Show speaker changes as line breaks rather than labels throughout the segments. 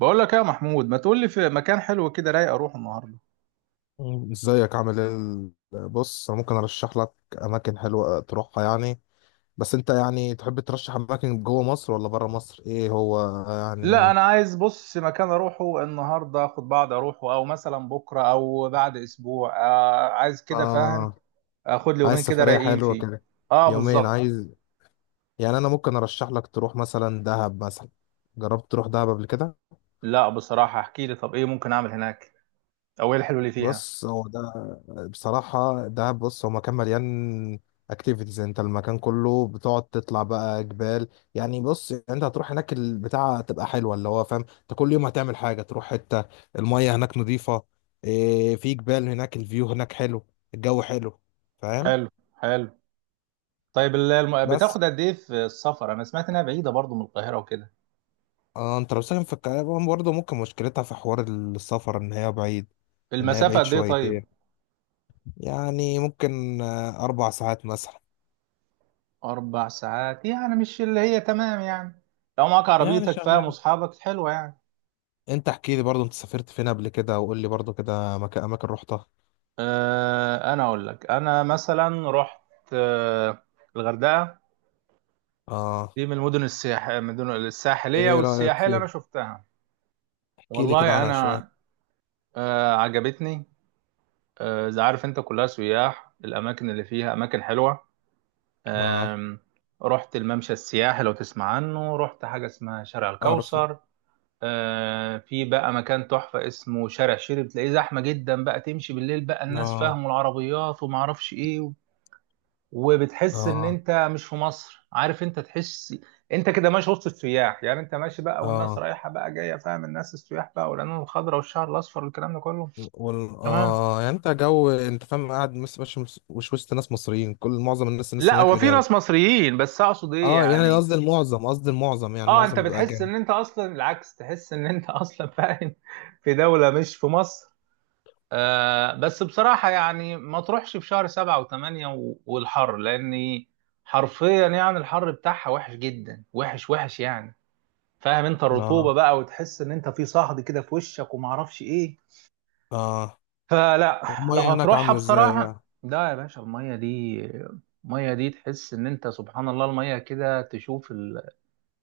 بقول لك يا محمود، ما تقول لي في مكان حلو كده رايق اروح النهارده.
ازيك؟ عامل ايه؟ بص، انا ممكن ارشح لك اماكن حلوه تروحها يعني. بس انت يعني تحب ترشح اماكن جوه مصر ولا بره مصر؟ ايه هو
لا،
يعني؟
انا عايز، بص، مكان اروحه النهارده اخد بعض، اروحه او مثلا بكره او بعد اسبوع. عايز كده، فاهم؟
اه،
اخد لي
عايز
يومين كده
سفريه
رايقين
حلوه
فيه.
كده.
اه،
يومين
بالظبط.
عايز. يعني انا ممكن ارشح لك تروح مثلا دهب مثلا. جربت تروح دهب قبل كده؟
لا، بصراحه احكي لي، طب ايه ممكن اعمل هناك؟ او ايه الحلو اللي فيها؟
بص هو ده بصراحة. ده بص هو مكان مليان اكتيفيتيز. انت المكان كله بتقعد تطلع بقى جبال. يعني بص، انت هتروح هناك البتاعة تبقى حلوة، اللي هو فاهم انت كل يوم هتعمل حاجة، تروح حتة. المية هناك نظيفة. ايه، في جبال هناك، الفيو هناك حلو. الجو حلو، فاهم.
حلو. حلو. طيب،
بس
بتاخد قد ايه في السفر؟ انا سمعت انها بعيده برضو من القاهره وكده.
اه، انت لو ساكن في القاهرة برضه ممكن مشكلتها في حوار السفر ان هي بعيد. ان هي
المسافه
بعيد
قد ايه طيب؟
شويتين. يعني ممكن 4 ساعات مثلا.
اربع ساعات؟ يعني مش اللي هي تمام يعني، لو معاك
يعني
عربيتك، فاهم،
شغال.
واصحابك، حلوه يعني.
انت احكي لي برضو، انت سافرت فين قبل كده وقول لي برضو كده مكان، اماكن رحتها.
انا اقول لك. انا مثلا رحت آه، الغردقه.
اه.
دي من المدن السياح، من المدن الساحليه
ايه رأيك
والسياحيه اللي انا
فيها؟
شفتها.
احكي لي كده
والله
عنها شوية.
انا عجبتني. زي، عارف انت، كلها سياح، الاماكن اللي فيها اماكن حلوه.
اه.
آم، رحت الممشى السياحي لو تسمع عنه، رحت حاجه اسمها شارع
اعرفه.
الكوثر. في بقى مكان تحفه اسمه شارع شيري، بتلاقيه زحمه جدا بقى، تمشي بالليل بقى، الناس
اه.
فاهموا العربيات وما اعرفش ايه. وبتحس ان
اه.
انت مش في مصر، عارف، انت تحس انت كده ماشي وسط السياح. يعني انت ماشي بقى والناس
اه
رايحه بقى جايه، فاهم، الناس السياح بقى، والعلوم الخضراء والشعر الاصفر والكلام ده كله. تمام.
اه، يعني انت جو، انت فاهم قاعد مش وسط ناس مصريين. كل معظم الناس
لا،
هناك
هو في
اجانب.
ناس مصريين، بس اقصد ايه
اه، يعني
يعني.
قصدي المعظم. يعني
اه، انت
المعظم بيبقى
بتحس
اجانب.
ان انت اصلا العكس، تحس ان انت اصلا، فاهم، في دوله مش في مصر. آه، بس بصراحه يعني ما تروحش في شهر سبعة وثمانية والحر، لاني حرفيا يعني الحر بتاعها وحش جدا، وحش وحش يعني، فاهم، انت الرطوبه
اه.
بقى، وتحس ان انت في صهد كده في وشك وما اعرفش ايه.
اه.
فلا. لو
والمية هناك
هتروحها
عاملة ازاي
بصراحه،
بقى؟
لا يا باشا، الميه دي، الميه دي تحس ان انت سبحان الله، الميه كده تشوف ال...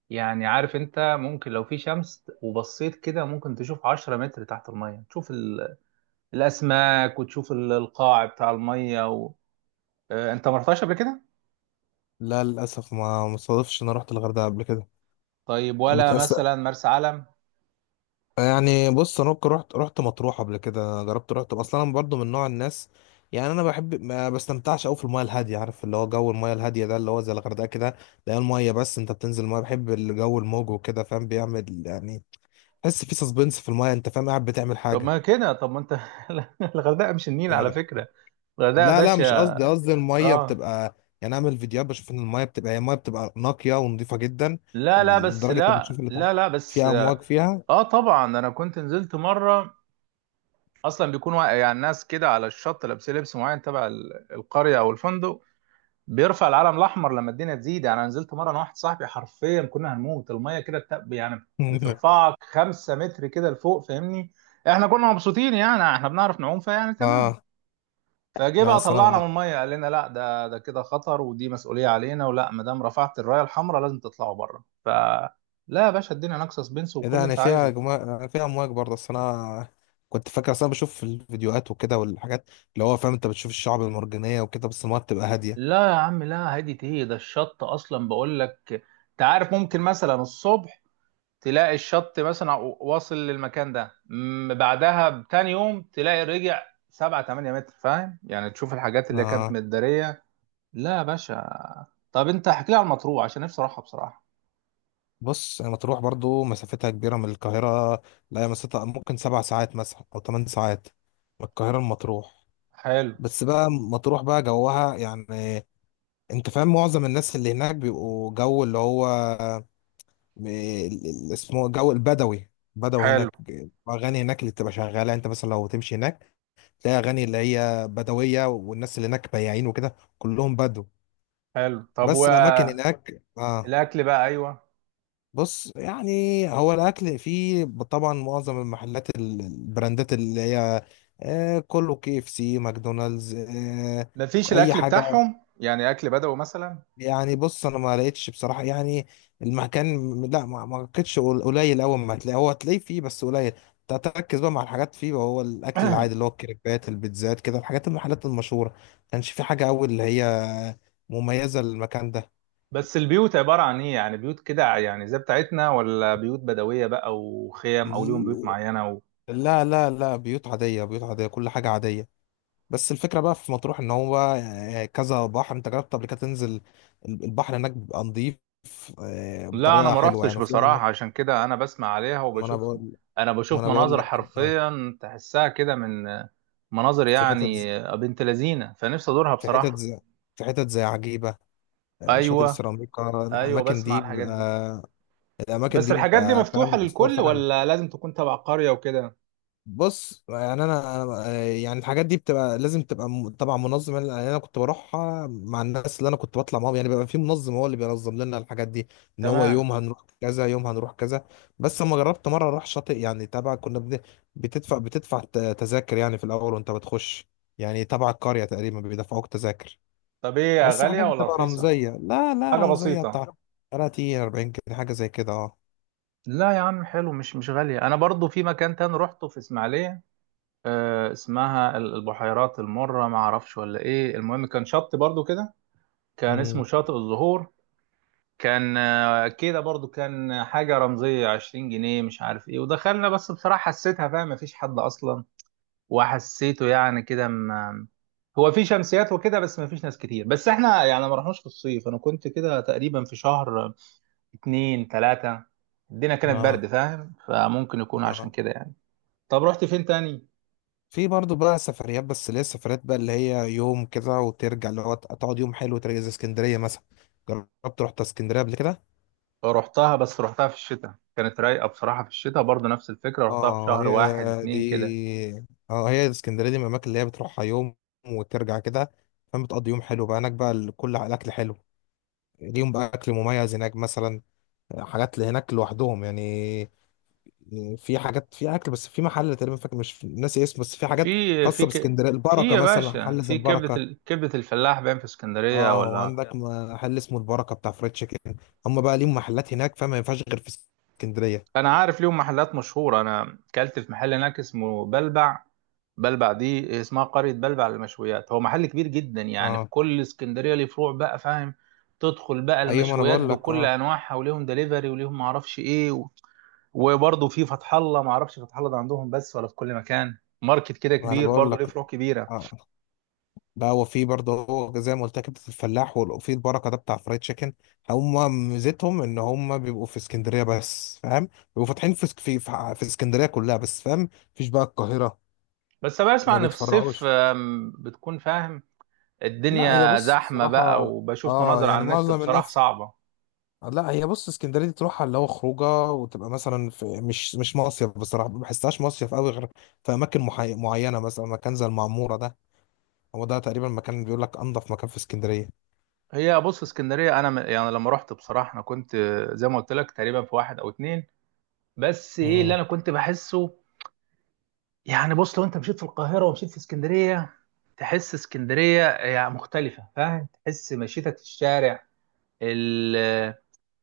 يعني عارف، انت ممكن لو في شمس وبصيت كده ممكن تشوف 10 متر تحت الميه، تشوف ال... الاسماك، وتشوف القاع بتاع الميه، و... اه، انت ما رحتهاش قبل كده؟
لا للاسف، ما مصادفش إن انا رحت الغردقة قبل كده.
طيب، ولا
بتأس...
مثلا مرسى علم؟
يعني بص، انا ممكن رحت مطروح قبل كده، جربت رحت اصلا. انا برضو من نوع الناس، يعني انا بحب، ما بستمتعش قوي في المايه الهاديه، عارف اللي هو جو المايه الهاديه ده اللي هو زي الغردقه كده. لا المايه، بس انت بتنزل المايه بحب الجو الموج وكده، فاهم، بيعمل يعني. تحس في سسبنس في المايه، انت فاهم قاعد بتعمل
طب
حاجه.
ما كده، طب ما انت، الغردقه مش النيل على
يعني
فكره. الغردقه يا
لا لا، مش
باشا.
قصدي، قصدي المايه
اه.
بتبقى. يعني اعمل فيديوهات، بشوف ان المايه بتبقى نقيه ونظيفه جدا.
لا لا بس
ولدرجه انت
لا
بتشوف اللي تحت،
لا لا بس
فيها
اه،
امواج فيها.
طبعا انا كنت نزلت مره. اصلا بيكون واقع يعني، ناس كده على الشط لابسين لبس معين تبع القريه او الفندق. بيرفع العلم الاحمر لما الدنيا تزيد. يعني انا نزلت مره، انا واحد صاحبي، حرفيا كنا هنموت. الميه كده يعني بترفعك خمسة متر كده لفوق، فاهمني. احنا كنا مبسوطين يعني، احنا بنعرف نعوم، فيعني تمام.
اه.
فجه
لا
بقى طلعنا
سلام.
من الميه، قال لنا لا، ده كده خطر، ودي مسؤوليه علينا، ولا ما دام رفعت الرايه الحمراء لازم تطلعوا بره. ف، لا يا باشا، الدنيا ناقصه سبنس،
ايه
وكل
ده؟
اللي
يعني
انت عايزه.
فيها امواج برضه. اصل انا كنت فاكر، اصل انا بشوف في الفيديوهات وكده، والحاجات اللي هو فاهم، انت بتشوف الشعب المرجانيه وكده بس المايه بتبقى هاديه.
لا يا عم، لا، هادي ايه؟ ده الشط اصلا بقول لك، انت عارف، ممكن مثلا الصبح تلاقي الشط مثلا واصل للمكان ده، بعدها بتاني يوم تلاقي رجع 7-8 متر، فاهم يعني، تشوف الحاجات اللي كانت
آه.
متداريه. لا يا باشا. طب انت احكي لي على المطروح، عشان نفسي اروحها بصراحه.
بص يعني مطروح برضه مسافتها كبيره من القاهره. لا هي مسافتها ممكن 7 ساعات مثلا، او 8 ساعات، من القاهره لمطروح.
حلو.
بس بقى مطروح بقى جوها يعني، انت فاهم، معظم الناس اللي هناك بيبقوا جو اللي هو اسمه جو البدوي، بدو
حلو.
هناك. اغاني هناك اللي بتبقى شغاله، انت مثلا لو تمشي هناك تلاقي اغاني اللي هي بدويه، والناس اللي هناك بياعين وكده كلهم بدو.
حلو. طب و،
بس الاماكن هناك اه.
الاكل بقى، ايوه.
بص، يعني هو الاكل فيه، طبعا معظم المحلات البراندات اللي هي، آه، كله KFC، ماكدونالدز، آه،
مفيش
اي
الاكل
حاجه.
بتاعهم يعني، اكل بدوي مثلا؟
يعني بص، انا ما لقيتش بصراحه يعني المكان، لا، ما لقيتش. قليل. اول ما هتلاقيه، هو هتلاقيه فيه بس قليل. انت هتركز بقى مع الحاجات فيه، وهو الاكل العادي اللي هو الكريبات، البيتزات كده، الحاجات المحلات المشهوره. ما كانش في حاجه قوي اللي هي مميزه للمكان ده.
بس البيوت عباره عن ايه يعني؟ بيوت كده يعني زي بتاعتنا، ولا بيوت بدويه بقى وخيام، او ليهم بيوت معينه و...؟
لا لا لا، بيوت عاديه، بيوت عاديه، كل حاجه عاديه. بس الفكره بقى في مطروح، ان هو كذا بحر. انت جربت قبل كده تنزل البحر هناك؟ بيبقى نظيف،
لا، انا
بطريقه
ما
حلوه
رحتش
يعني، وفي اماكن.
بصراحه، عشان كده انا بسمع عليها
ما انا
وبشوف.
بقول
انا
ما
بشوف
انا بقول
مناظر
لك،
حرفيا تحسها كده، من مناظر
في
يعني، بنت لذينه، فنفسي ازورها
في حتت
بصراحه.
ز- حتت زي عجيبة. شاطئ
ايوه.
السيراميكا،
ايوه،
الأماكن
بسمع
دي
الحاجات دي.
بيبقى،
بس الحاجات دي مفتوحه
فاهم مصدر
للكل،
في حاله.
ولا لازم تكون تبع قريه وكده؟
بص يعني يعني الحاجات دي بتبقى لازم تبقى، طبعا منظم. يعني أنا كنت بروحها مع الناس اللي أنا كنت بطلع معاهم، يعني بيبقى في منظم هو اللي بينظم لنا الحاجات دي. إن هو
تمام.
يوم هنروح كذا، يوم هنروح كذا. بس أما جربت مرة أروح شاطئ يعني تبع، كنا بتدفع تذاكر يعني في الأول وأنت بتخش. يعني تبع القرية تقريبا بيدفعوك تذاكر.
طب ايه،
بس
غاليه
حاجات
ولا
بتبقى
رخيصه؟
رمزية. لا لا،
حاجة
رمزية
بسيطة.
بتاع 30 40 كده، حاجة زي كده. اه.
لا يا عم حلو، مش مش غالية. أنا برضو في مكان تاني روحته في إسماعيلية، آه، اسمها البحيرات المرة، ما أعرفش ولا إيه، المهم كان شط برضو كده، كان اسمه
امم
شاطئ الزهور. كان، كده برضو، كان حاجة رمزية 20 جنيه مش عارف إيه، ودخلنا بس بصراحة حسيتها، فاهم، مفيش حد أصلا. وحسيته يعني كده، م-، هو في شمسيات وكده، بس مفيش ناس كتير. بس إحنا يعني ما رحناش في الصيف، أنا كنت كده تقريبا في شهر اتنين تلاتة، الدنيا كانت برد،
اه.
فاهم، فممكن يكون عشان
اه.
كده يعني. طب رحت فين تاني؟
في برضو بقى سفريات، بس اللي هي السفريات بقى اللي هي يوم كده وترجع، اللي هو تقعد يوم حلو وترجع، زي اسكندرية مثلا. جربت رحت اسكندرية قبل كده؟
رحتها، بس رحتها في الشتاء كانت رايقة بصراحة. في الشتاء برضه نفس الفكرة، رحتها في
اه
شهر
هي
واحد
دي.
اتنين كده.
اه هي اسكندرية دي من الأماكن اللي هي بتروحها يوم وترجع كده، فاهم. بتقضي يوم حلو بقى هناك بقى كل الأكل حلو. ليهم بقى أكل مميز هناك مثلا، حاجات اللي هناك لوحدهم يعني. في حاجات، في اكل، بس في محل تقريبا فاكر مش ناسي اسمه، بس في حاجات
في في
خاصه
ك...
باسكندريه.
في
البركه
يا
مثلا،
باشا
محل زي
في كبدة
البركه.
ال... كبدة الفلاح، باين في اسكندرية
اه،
ولا؟
وعندك محل اسمه البركه بتاع فريد تشيكن. هم بقى ليهم محلات هناك، فما ينفعش غير في اسكندريه.
فانا عارف ليهم محلات مشهوره. انا اكلت في محل هناك اسمه بلبع. بلبع دي اسمها قريه بلبع للمشويات، هو محل كبير جدا يعني، في
اه.
كل اسكندريه ليه فروع بقى، فاهم. تدخل بقى
ايوه، ما انا
المشويات
بقول لك
بكل
اه
انواعها، وليهم دليفري، وليهم ما اعرفش ايه و... وبرضه في فتح الله، ما اعرفش فتح الله ده عندهم بس، ولا في كل مكان. ماركت كده
ما انا
كبير
بقول
برضه، ليه
لك.
فروع كبيره.
اه. لا هو في برضه، هو زي ما قلت لك كبده الفلاح، وفي البركه ده بتاع فريد تشيكن. هم ميزتهم ان هم بيبقوا في اسكندريه بس، فاهم. بيبقوا فاتحين في في اسكندريه كلها بس، فاهم. مفيش بقى القاهره،
بس انا بسمع
ما
ان في الصيف
بيتفرعوش.
بتكون، فاهم،
لا هي،
الدنيا
بص
زحمه بقى،
بصراحة،
وبشوف
اه،
مناظر على
يعني
النت
معظم
بصراحه
الناس،
صعبه.
لا هي، بص اسكندرية دي تروحها اللي هو خروجه، وتبقى مثلا في مش مصيف بصراحة. ما بحسهاش مصيف قوي غير في أماكن معينة، مثلا مكان زي المعمورة ده. هو ده تقريبا مكان بيقول لك أنظف مكان في اسكندرية.
هي بص اسكندريه، انا، يعني لما رحت بصراحه، انا كنت زي ما قلت لك تقريبا في واحد او اتنين. بس ايه اللي
امم
انا كنت بحسه، يعني بص، لو انت مشيت في القاهره ومشيت في اسكندريه، تحس اسكندريه يعني مختلفه، فاهم، تحس مشيتك في الشارع، ال...،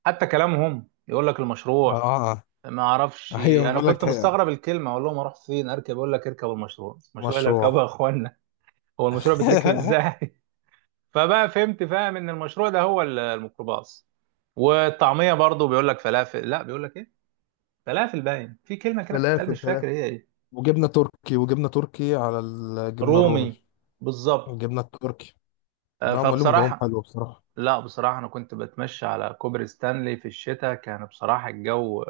حتى كلامهم، يقول لك
اه.
المشروع.
اه.
ما اعرفش،
ايوه.
انا
بقول لك
كنت مستغرب الكلمه، اقول لهم اروح فين اركب، يقول لك اركب المشروع. المشروع اللي اركبه
مشروع.
يا اخوانا، هو المشروع بيتركب ازاي؟ فبقى فهمت، فاهم، ان المشروع ده هو الميكروباص. والطعميه برضو بيقول لك فلافل، لا بيقول لك ايه، فلافل، باين. في كلمه كده بتتقال
فلافل
مش فاكر
فلافل،
هي ايه.
وجبنة تركي، على الجبنة الرومي،
رومي، بالظبط.
الجبنة التركي. لا، هم لهم جوهم
فبصراحه،
حلو بصراحة.
لا بصراحه انا كنت بتمشى على كوبري ستانلي في الشتاء، كان بصراحه الجو،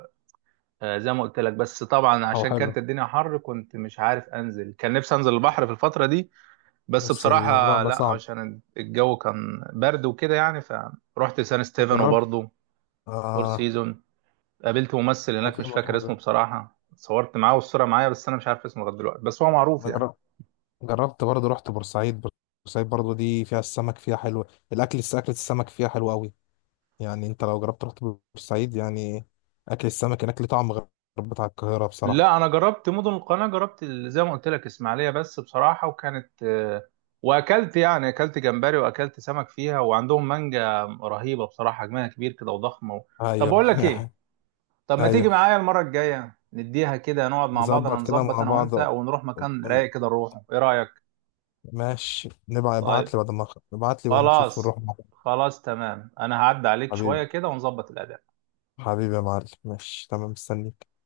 زي ما قلت لك، بس طبعا
هو
عشان
حلو،
كانت الدنيا حر كنت مش عارف انزل، كان نفسي انزل البحر في الفتره دي بس
بس الموضوع
بصراحه
بقى
لا،
صعب.
عشان الجو كان برد وكده يعني. فروحت سان ستيفن،
جربت.
وبرضه فور
آه.
سيزون. قابلت ممثل
أنا
هناك مش
فاهمك يا
فاكر اسمه
حبيبي.
بصراحة، صورت معاه والصورة معايا بس أنا مش عارف اسمه لغاية دلوقتي، بس هو معروف
أنا
يعني.
جر- جربت برضه رحت بورسعيد. بورسعيد برضه دي فيها السمك، فيها حلو. أكلة السمك فيها حلوة أوي. يعني أنت لو جربت رحت بورسعيد، يعني أكل السمك هناك ليه طعم غير بتاع القاهرة بصراحة.
لا، أنا جربت مدن القناة. جربت زي ما قلت لك إسماعيلية، بس بصراحة، وكانت وأكلت، يعني أكلت جمبري وأكلت سمك فيها، وعندهم مانجا رهيبة بصراحة، حجمها كبير كده وضخمة و... طب
أيوه.
بقول لك إيه، طب ما تيجي
أيوه،
معايا المرة الجاية، نديها كده، نقعد مع بعضنا،
نظبط كده
نظبط
مع
أنا
بعض.
وأنت، ونروح
ون-
مكان
ون-
رايق كده نروحه، إيه رأيك؟
ماشي، نبقى
طيب.
ابعت لي بعد ما ابعت لي، ونشوف
خلاص.
نروح مع بعض.
خلاص تمام، أنا هعدي عليك شوية
حبيبي.
كده ونظبط الأداء.
حبيبي يا معلم، ماشي تمام، مستنيك.